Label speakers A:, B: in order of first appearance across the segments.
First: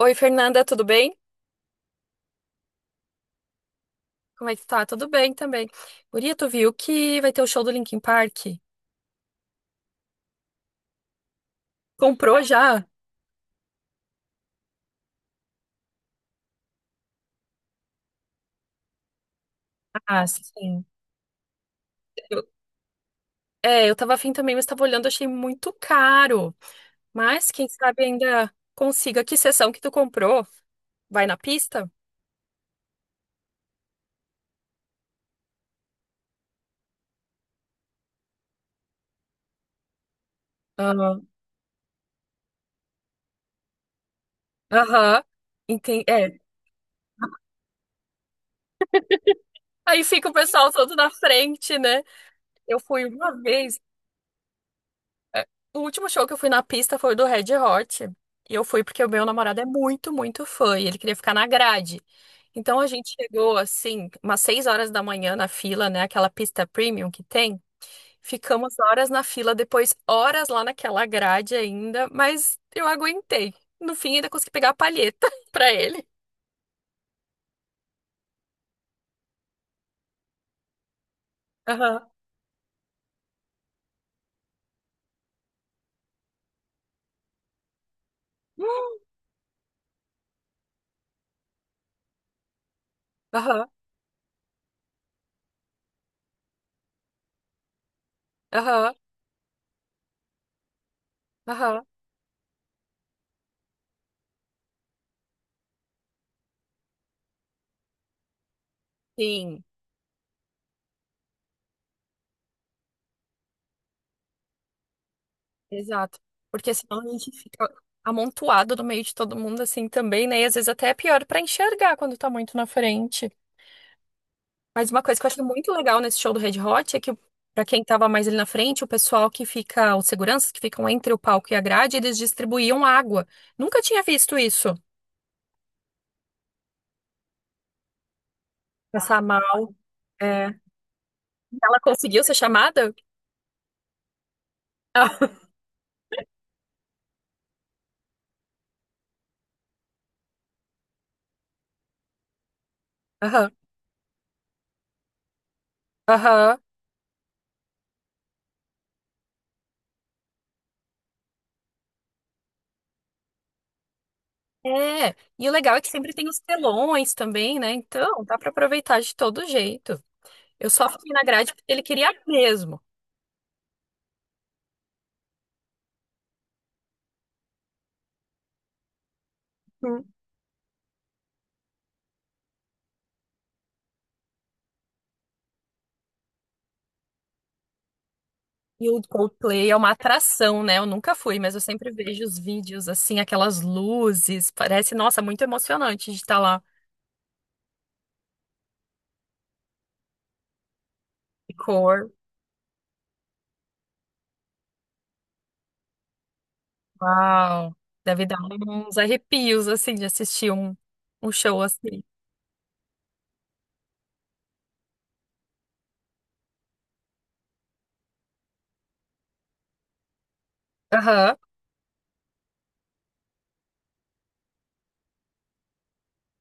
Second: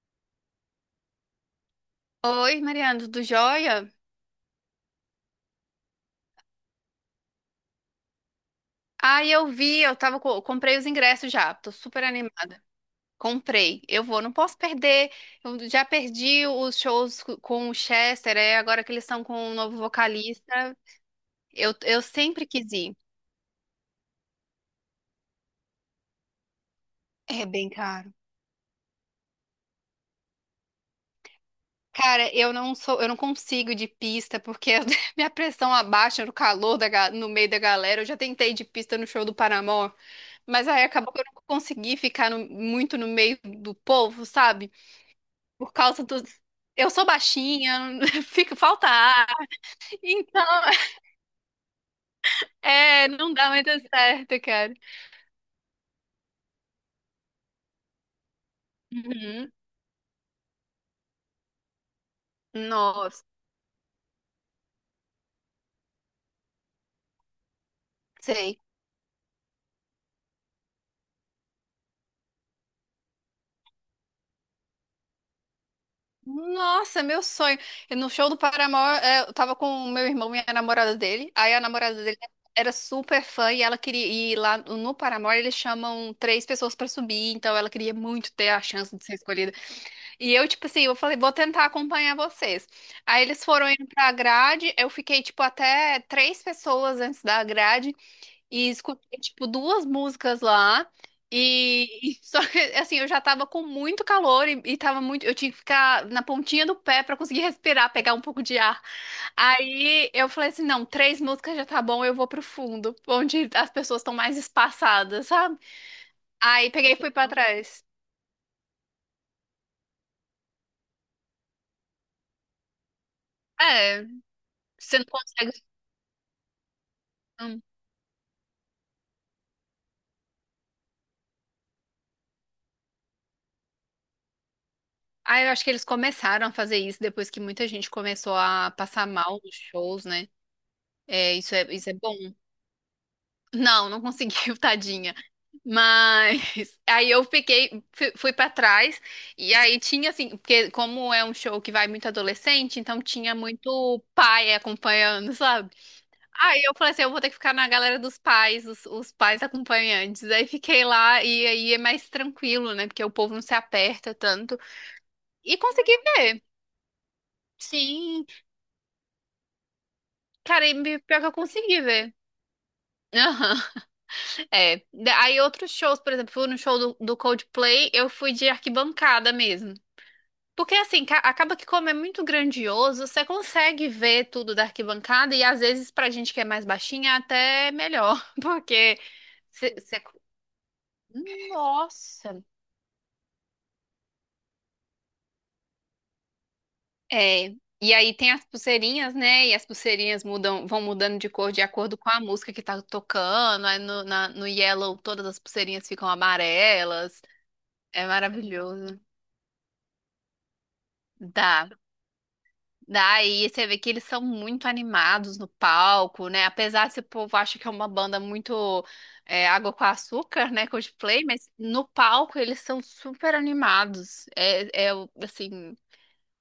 A: Oi, Fernanda, tudo bem?
B: Oi, Mariana, tudo jóia?
A: Como é que tá? Tudo bem também. Guria, tu viu que vai ter o show do Linkin Park?
B: Ah, eu vi, comprei os ingressos já, tô super
A: Comprou
B: animada.
A: já?
B: Comprei, eu vou, não posso perder. Eu já perdi os shows com o Chester, é, agora que eles estão com um novo
A: Ah,
B: vocalista.
A: sim.
B: Eu sempre
A: Eu-
B: quis ir.
A: É, eu tava afim também, mas tava olhando, achei muito caro.
B: É
A: Mas quem
B: bem
A: sabe
B: caro.
A: ainda consiga. Que sessão que tu comprou? Vai na pista?
B: Cara, eu não consigo ir de pista porque minha pressão abaixa no calor no meio da galera. Eu já tentei ir de pista no show do Paramore, mas aí acabou que eu
A: Aham.
B: não consegui ficar muito no meio do povo, sabe?
A: Aham.
B: Por causa
A: Entendi.
B: do.
A: É.
B: Eu sou baixinha, fica, falta ar.
A: Aí fica o
B: Então,
A: pessoal todo na frente, né? Eu fui
B: é,
A: uma
B: não dá muito
A: vez.
B: certo, cara.
A: É, o último show que eu fui na pista foi o do Red Hot. E eu fui porque o meu
B: Uhum.
A: namorado é muito, muito fã e ele queria ficar na grade. Então a gente
B: Nossa,
A: chegou assim, umas 6 horas da manhã na fila, né? Aquela pista premium que tem.
B: sei.
A: Ficamos horas na fila, depois horas lá naquela grade ainda, mas eu aguentei. No fim, ainda consegui pegar a palheta pra ele.
B: Nossa, meu sonho. No show do Paramore, é, eu tava com o meu irmão e a namorada dele. Aí a namorada
A: Aham,
B: dele era super fã e ela queria ir lá no Paramore. Eles chamam três pessoas pra subir, então ela queria muito ter a chance de ser escolhida. E eu, tipo assim, eu falei, vou tentar acompanhar vocês. Aí eles foram
A: aham,
B: indo pra grade, eu fiquei, tipo, até três pessoas antes da grade e
A: aham,
B: escutei, tipo, duas músicas lá.
A: aham.
B: E, e só que, assim, eu já tava com muito calor e tava muito. Eu tinha que ficar na pontinha do pé pra conseguir respirar, pegar um pouco de ar.
A: Sim.
B: Aí eu falei assim: não, três músicas já tá bom, eu vou pro fundo, onde as pessoas estão mais espaçadas, sabe?
A: Exato.
B: Aí
A: Porque
B: peguei e
A: senão
B: fui
A: a
B: pra
A: gente fica
B: trás.
A: amontoado no meio de todo mundo assim também, né? E às vezes até é pior pra enxergar quando tá muito na frente.
B: É,
A: Mas
B: você
A: uma
B: não
A: coisa que eu achei
B: consegue.
A: muito legal nesse show do Red Hot é que pra quem tava mais ali na frente, o pessoal que fica, os seguranças que ficam entre o palco e a grade, eles distribuíam água. Nunca tinha visto isso.
B: Ah, eu acho que eles começaram a fazer isso depois que muita gente começou a passar
A: Passar
B: mal nos
A: mal.
B: shows, né?
A: É.
B: É, isso é,
A: Ela
B: isso é bom.
A: conseguiu ser chamada?
B: Não, não conseguiu, tadinha.
A: Ah.
B: Mas aí eu fiquei, fui para trás e aí tinha assim, porque como é um show que vai muito adolescente, então tinha
A: Aham.
B: muito pai acompanhando, sabe?
A: Aham.
B: Aí eu falei assim, eu vou ter que ficar na galera dos pais, os pais acompanhantes. Aí fiquei lá e aí é mais tranquilo, né? Porque o povo não se aperta tanto.
A: É. E o
B: E
A: legal é que
B: consegui
A: sempre tem os
B: ver.
A: telões também, né? Então,
B: Sim,
A: dá pra aproveitar de todo jeito.
B: cara,
A: Eu
B: e
A: só fui
B: pior
A: na
B: que eu
A: grade porque
B: consegui
A: ele
B: ver.
A: queria mesmo.
B: Aham, é. Aí outros shows, por exemplo, fui no show do Coldplay, eu fui de arquibancada mesmo.
A: Hum.
B: Porque assim, acaba que como é muito grandioso, você consegue ver tudo da arquibancada e às vezes pra gente que é mais baixinha é até melhor,
A: E
B: porque
A: o Coldplay
B: você...
A: é uma
B: você-
A: atração, né? Eu nunca fui, mas eu sempre vejo os
B: Nossa!
A: vídeos, assim, aquelas luzes. Parece, nossa, muito emocionante de estar lá.
B: É. E aí tem as pulseirinhas, né? E as pulseirinhas mudam, vão mudando de
A: E
B: cor de acordo
A: cor,
B: com a música que tá tocando. Aí no Yellow todas as pulseirinhas ficam amarelas.
A: uau.
B: É
A: Deve dar uns
B: maravilhoso.
A: arrepios, assim, de assistir um, um show
B: Dá.
A: assim.
B: Daí você vê que eles são muito animados no palco, né? Apesar se o povo acha que é uma banda muito é, água com açúcar, né? Coldplay,
A: Aham.
B: mas no palco eles são super animados. É assim,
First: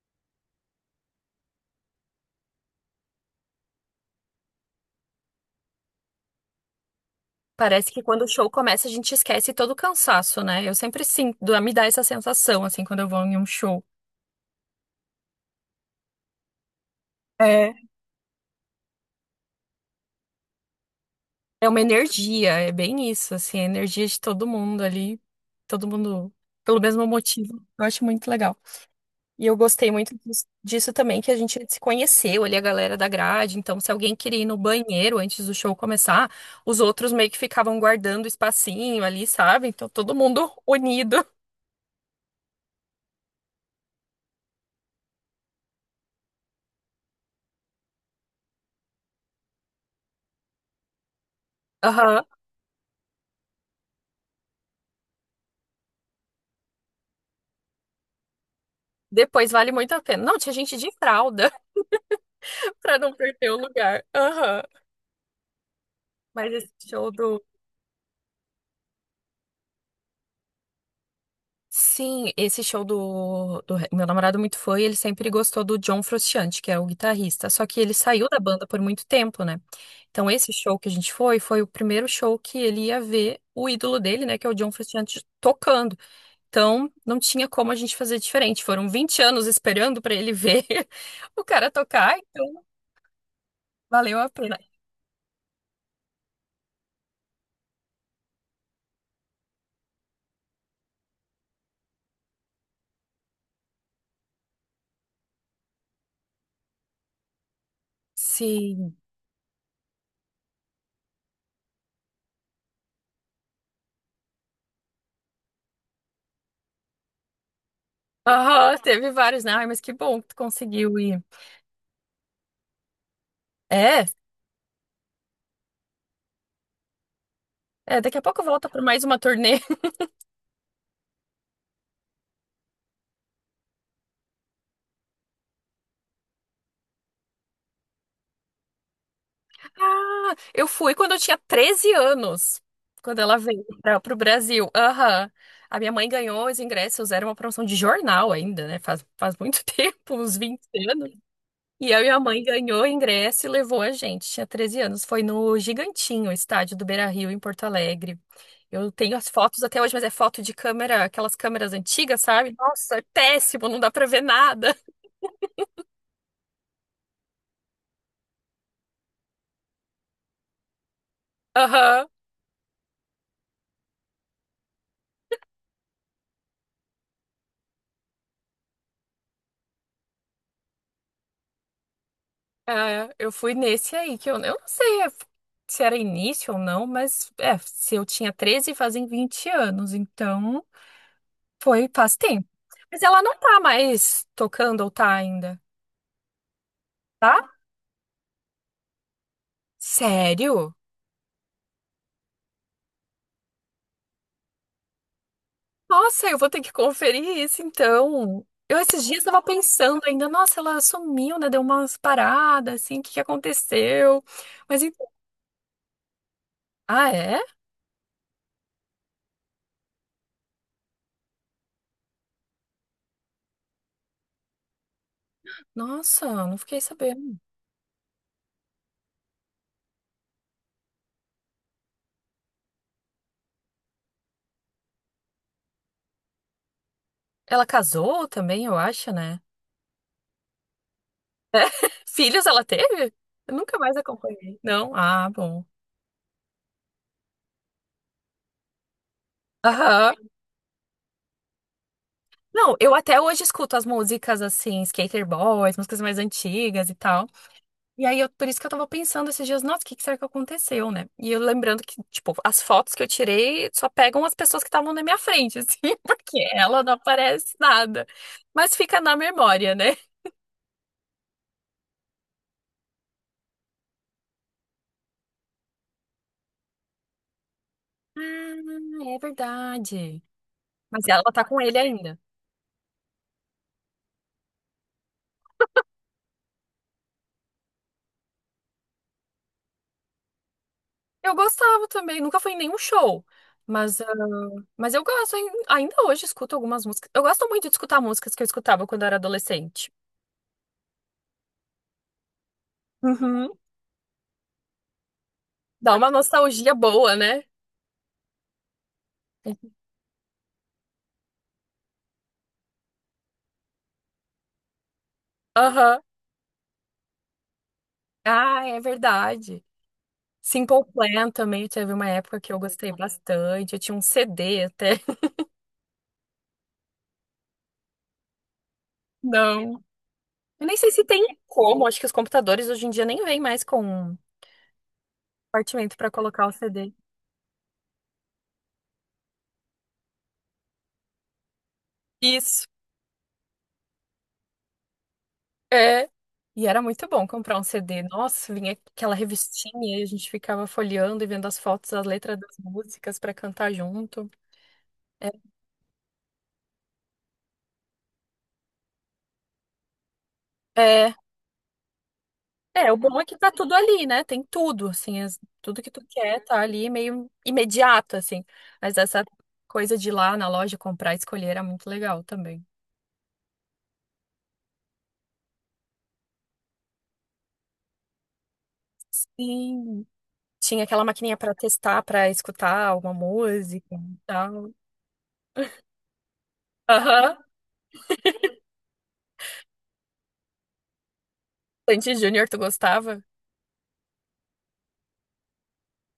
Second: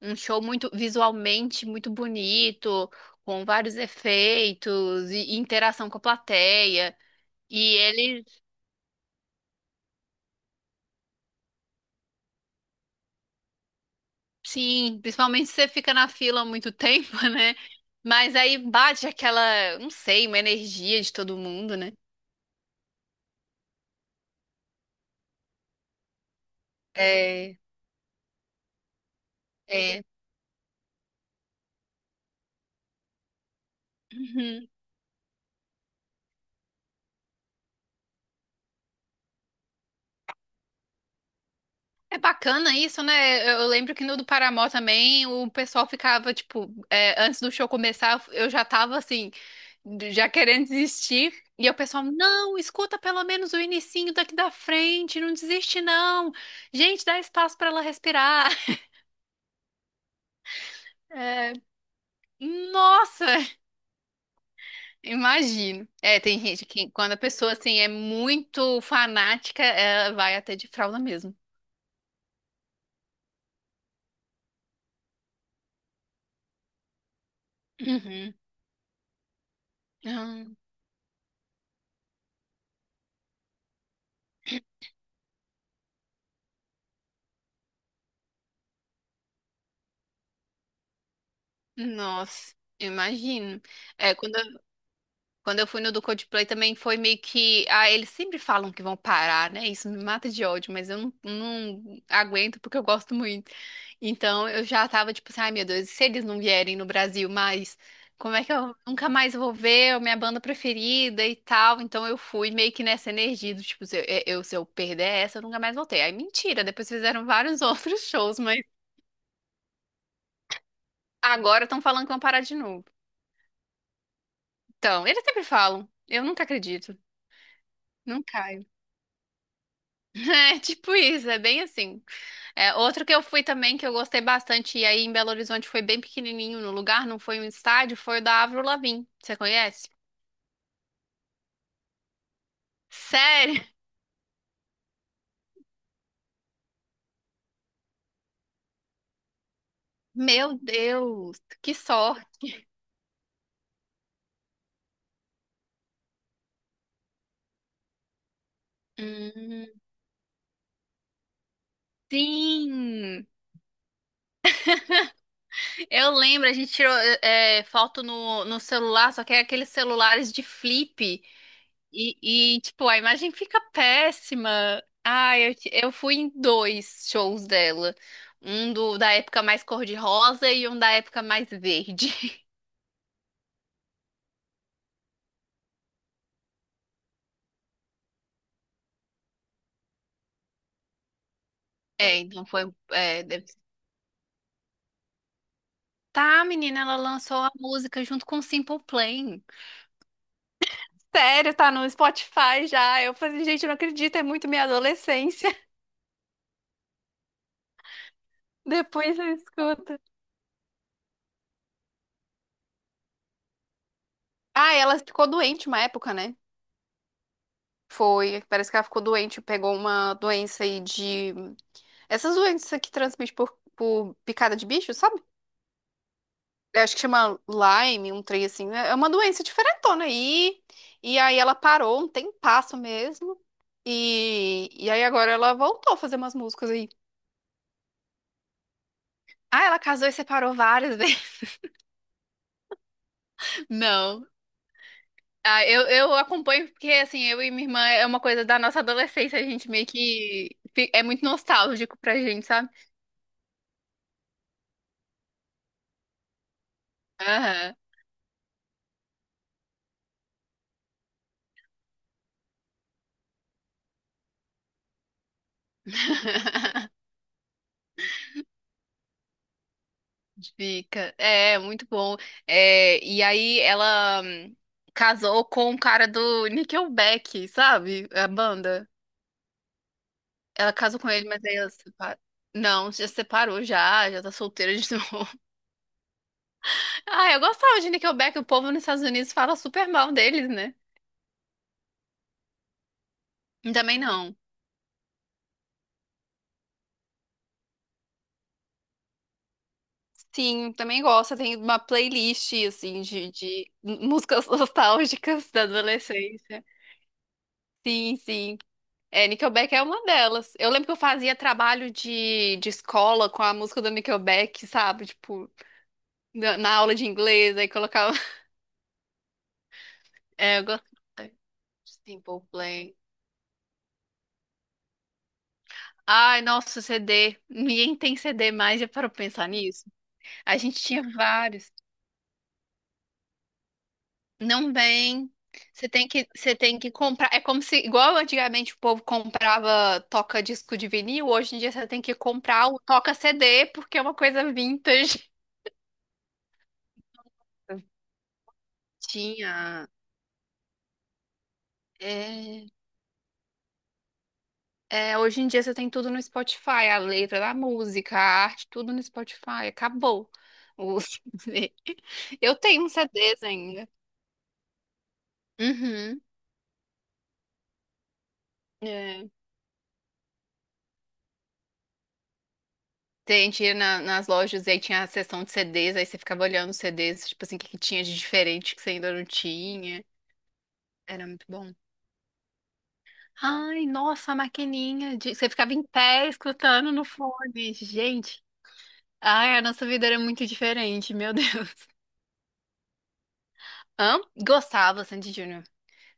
B: um show muito visualmente muito bonito, com vários efeitos e interação com a plateia. E
A: Parece que quando
B: eles
A: o show começa, a gente esquece todo o cansaço, né? Eu sempre sinto, me dá essa sensação, assim, quando eu vou em um show.
B: Sim, principalmente se você fica na fila há muito tempo, né? Mas aí bate aquela, não sei, uma energia de todo
A: É
B: mundo,
A: uma
B: né?
A: energia, é bem isso, assim, a energia de todo mundo ali, todo mundo pelo mesmo
B: É,
A: motivo. Eu acho muito legal. E eu gostei
B: é.
A: muito disso também, que a gente se conheceu ali, a galera da grade. Então, se alguém queria ir no
B: Uhum.
A: banheiro antes do show começar, os outros meio que ficavam guardando o espacinho ali, sabe? Então, todo mundo unido.
B: É bacana isso, né? Eu lembro que no do Paramore também o pessoal ficava, tipo, é, antes do show começar, eu já tava assim, já querendo desistir. E o pessoal,
A: Aham.
B: não, escuta pelo menos o inicinho daqui da frente, não desiste não. Gente, dá espaço pra ela respirar.
A: Depois vale muito a pena. Não, tinha gente de fralda
B: É,
A: pra não
B: nossa!
A: perder o lugar. Aham.
B: Imagino. É, tem
A: Mas
B: gente
A: esse
B: que
A: show
B: quando a
A: do.
B: pessoa assim é muito fanática, ela vai até de fralda mesmo.
A: Sim, esse show do, meu namorado muito foi, ele sempre gostou do John Frusciante, que é o guitarrista. Só que ele saiu
B: Uhum.
A: da banda por muito tempo, né? Então,
B: Ah,
A: esse show que a gente foi, foi o primeiro show que ele ia ver o ídolo dele, né? Que é o John Frusciante tocando. Então, não tinha como a gente fazer diferente. Foram 20 anos esperando pra ele ver o cara tocar,
B: Nossa,
A: então
B: imagino. É,
A: valeu a
B: quando
A: pena.
B: Quando eu fui no do Coldplay também foi meio que. Ah, eles sempre falam que vão parar, né? Isso me mata de ódio, mas eu não aguento porque eu gosto muito. Então eu já tava tipo assim, ai meu Deus, e se eles não vierem no Brasil mais, como é que eu
A: Sim.
B: nunca mais vou ver a minha banda preferida e tal? Então eu fui meio que nessa energia do tipo, se eu perder essa, eu nunca mais voltei. Aí mentira, depois fizeram vários outros shows, mas
A: Aham, teve vários, né? Ai, mas que bom que tu conseguiu ir.
B: agora estão falando que vão parar de novo.
A: É,
B: Então, eles sempre falam. Eu nunca acredito.
A: é, daqui a pouco
B: Nunca.
A: volta para mais uma turnê.
B: É tipo isso, é bem assim. É, outro que eu fui também, que eu gostei bastante, e aí em Belo Horizonte foi bem pequenininho no lugar, não foi um estádio, foi o da Avril Lavigne. Você conhece?
A: Ah, eu fui quando eu tinha 13 anos, quando ela
B: Sério?
A: veio para o Brasil. Aham. A minha mãe ganhou os ingressos, era uma promoção de jornal ainda, né? Faz muito tempo, uns
B: Meu
A: 20 anos.
B: Deus, que
A: E a minha mãe
B: sorte.
A: ganhou o ingresso e levou a gente. Tinha 13 anos. Foi no Gigantinho, estádio do Beira-Rio, em Porto Alegre. Eu tenho as fotos
B: Hum,
A: até hoje, mas é foto de câmera, aquelas câmeras antigas, sabe? Nossa, é
B: Sim!
A: péssimo, não dá pra ver nada.
B: Eu lembro, a gente tirou foto no celular, só que é aqueles celulares de flip.
A: Aham.
B: Tipo, a imagem fica péssima. Ah, eu fui em dois shows dela. Um da época mais cor-de-rosa e um da época mais verde.
A: É, eu fui nesse aí, que eu não sei é, se era início ou não, mas é, se eu tinha 13 fazem 20 anos, então foi faz
B: É, então
A: tempo.
B: foi.
A: Mas ela
B: é,
A: não
B: deve-
A: tá mais tocando ou tá ainda,
B: Tá, menina, ela
A: tá?
B: lançou a música junto com o Simple Plan.
A: Sério?
B: Sério, tá no Spotify já. Eu falei, gente, eu não acredito, é muito minha adolescência.
A: Nossa, eu vou ter que conferir isso então. Eu esses
B: Depois
A: dias
B: eu
A: tava
B: escuto.
A: pensando ainda, nossa, ela sumiu, né? Deu umas paradas, assim, o que que aconteceu?
B: Ah,
A: Mas
B: ela
A: então.
B: ficou doente uma época, né?
A: Ah, é?
B: Foi, parece que ela ficou doente, pegou uma doença aí de. Essas doenças que transmite por picada de bicho, sabe?
A: Nossa, não fiquei
B: Eu acho que
A: sabendo.
B: chama Lyme, um trem assim, né? É uma doença diferentona aí. E aí ela parou um tempasso mesmo. E aí agora ela voltou a fazer umas músicas aí.
A: Ela casou também, eu acho, né?
B: Ah, ela casou e separou várias vezes.
A: Filhos ela teve? Eu nunca mais
B: Não.
A: acompanhei. Não? Ah, bom.
B: Ah, eu acompanho porque, assim, eu e minha irmã é uma coisa da nossa adolescência. A gente meio
A: Aham.
B: que é muito nostálgico pra gente, sabe?
A: Não, eu até hoje escuto as músicas assim, Skater Boys, músicas mais antigas e tal.
B: Aham.
A: E aí, eu, por isso que eu tava pensando esses dias, nossa, o que que será que aconteceu, né? E eu lembrando que, tipo, as fotos que eu tirei só pegam as pessoas que estavam na minha frente, assim, porque ela não aparece nada. Mas fica na memória, né?
B: Fica. É, muito bom. É, e aí ela casou com o cara do Nickelback, sabe? A
A: Ah,
B: banda.
A: é verdade.
B: Ela casou
A: Mas
B: com
A: ela
B: ele, mas
A: tá
B: aí
A: com
B: ela
A: ele ainda.
B: separa... Não, já separou já, já tá solteira de novo. Ah, eu gostava de Nickelback, o povo nos Estados Unidos fala super mal deles, né?
A: Eu gostava também, nunca fui em nenhum show. Mas,
B: Também
A: ah,
B: não.
A: mas eu gosto, ainda hoje escuto algumas músicas. Eu gosto muito de escutar músicas que eu escutava quando eu era adolescente.
B: Sim, também gosto. Tem uma playlist, assim, de,
A: Uhum.
B: de músicas nostálgicas da
A: Dá uma
B: adolescência.
A: nostalgia boa, né?
B: Sim, sim. É, Nickelback é uma delas. Eu lembro que eu fazia trabalho de escola com a música do Nickelback, sabe? Tipo,
A: Aham.
B: na aula de inglês, aí colocava.
A: Ah, é verdade.
B: É, eu
A: Simple
B: gosto
A: Plan
B: de
A: também teve uma época
B: Simple
A: que eu
B: Plan.
A: gostei bastante. Eu tinha um CD até.
B: Ai, nossa, CD. Ninguém tem CD mais, já parou pra pensar
A: Não.
B: nisso? A
A: Eu nem
B: gente
A: sei
B: tinha
A: se tem
B: vários.
A: como. Acho que os computadores hoje em dia nem vêm mais com
B: Não vem. Você
A: compartimento
B: tem
A: para
B: que,
A: colocar o
B: você tem que
A: CD.
B: comprar. É como se, igual antigamente o povo comprava toca disco de vinil, hoje em dia você tem que
A: Isso.
B: comprar o toca CD, porque é uma coisa vintage.
A: É. E era muito bom comprar um CD. Nossa, vinha aquela
B: Tinha.
A: revistinha e a gente ficava folheando e vendo as fotos, as letras das
B: É,
A: músicas pra cantar junto.
B: É,
A: É,
B: hoje em dia você tem tudo no Spotify, a letra da música, a arte, tudo no Spotify. Acabou o
A: é,
B: CD. Eu tenho
A: é,
B: uns
A: o bom é que
B: CDs
A: tá tudo
B: ainda.
A: ali, né? Tem tudo, assim, as- tudo que tu
B: Uhum.
A: quer tá ali meio imediato, assim. Mas essa
B: É.
A: coisa de ir lá na loja comprar e escolher era muito legal também.
B: Tem, tinha nas lojas e aí tinha a seção de CDs, aí você ficava olhando os CDs, tipo assim, o que que tinha de diferente que você ainda não tinha.
A: Sim. Tinha aquela
B: Era
A: maquininha
B: muito
A: pra
B: bom.
A: testar, pra escutar alguma
B: Ai,
A: música e
B: nossa, a
A: tal.
B: maquininha. Você ficava em pé escutando no
A: Aham.
B: fone. Gente, ai, a nossa vida era muito diferente, meu Deus.
A: Sandy Júnior, tu gostava?
B: Hã? Gostava, Sandy Júnior.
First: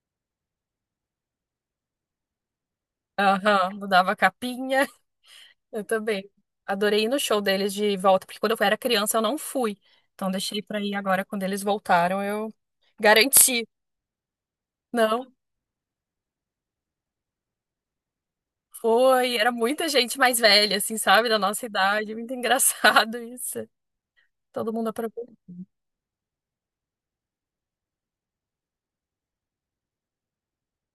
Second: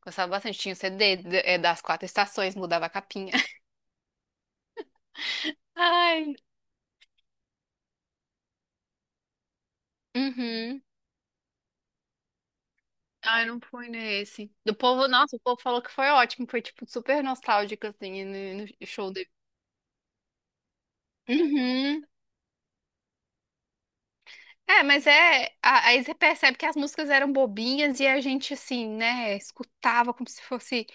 B: Gostava bastante. Tinha o CD das quatro estações, mudava a capinha.
A: Aham. Mudava a capinha. Eu também.
B: Ai,
A: Adorei ir no show deles de volta, porque quando eu era criança eu não fui. Então deixei pra
B: uhum.
A: ir agora quando eles voltaram, eu
B: Ai, não
A: garanti.
B: fui nesse. Do povo,
A: Não,
B: nossa, o povo falou que foi ótimo. Foi, tipo, super nostálgico, assim, no show dele.
A: foi. Era muita gente mais velha, assim, sabe, da nossa
B: Uhum.
A: idade. Muito engraçado isso. Todo
B: É,
A: mundo
B: mas
A: aproveitou.
B: é. Aí você percebe que as músicas eram bobinhas e a gente, assim, né, escutava como se fosse.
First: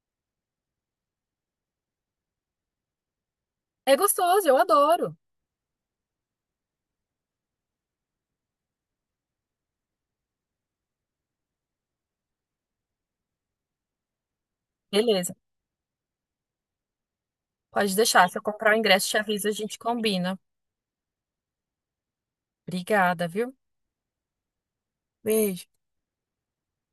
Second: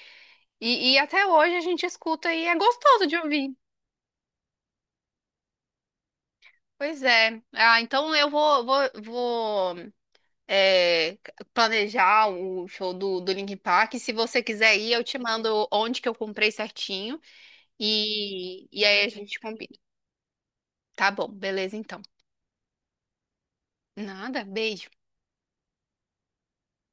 B: E até hoje a gente escuta e é gostoso de ouvir.
A: É gostoso, eu adoro.
B: Pois é. Ah, então eu é, planejar o show do Linkin Park. Se você quiser ir, eu te
A: Beleza,
B: mando onde que eu comprei certinho
A: pode deixar. Se eu
B: e,
A: comprar o
B: e aí
A: ingresso,
B: a
A: te
B: gente
A: aviso, a
B: combina.
A: gente combina.
B: Tá bom, beleza então.
A: Obrigada, viu?
B: Nada, beijo.
A: Beijo.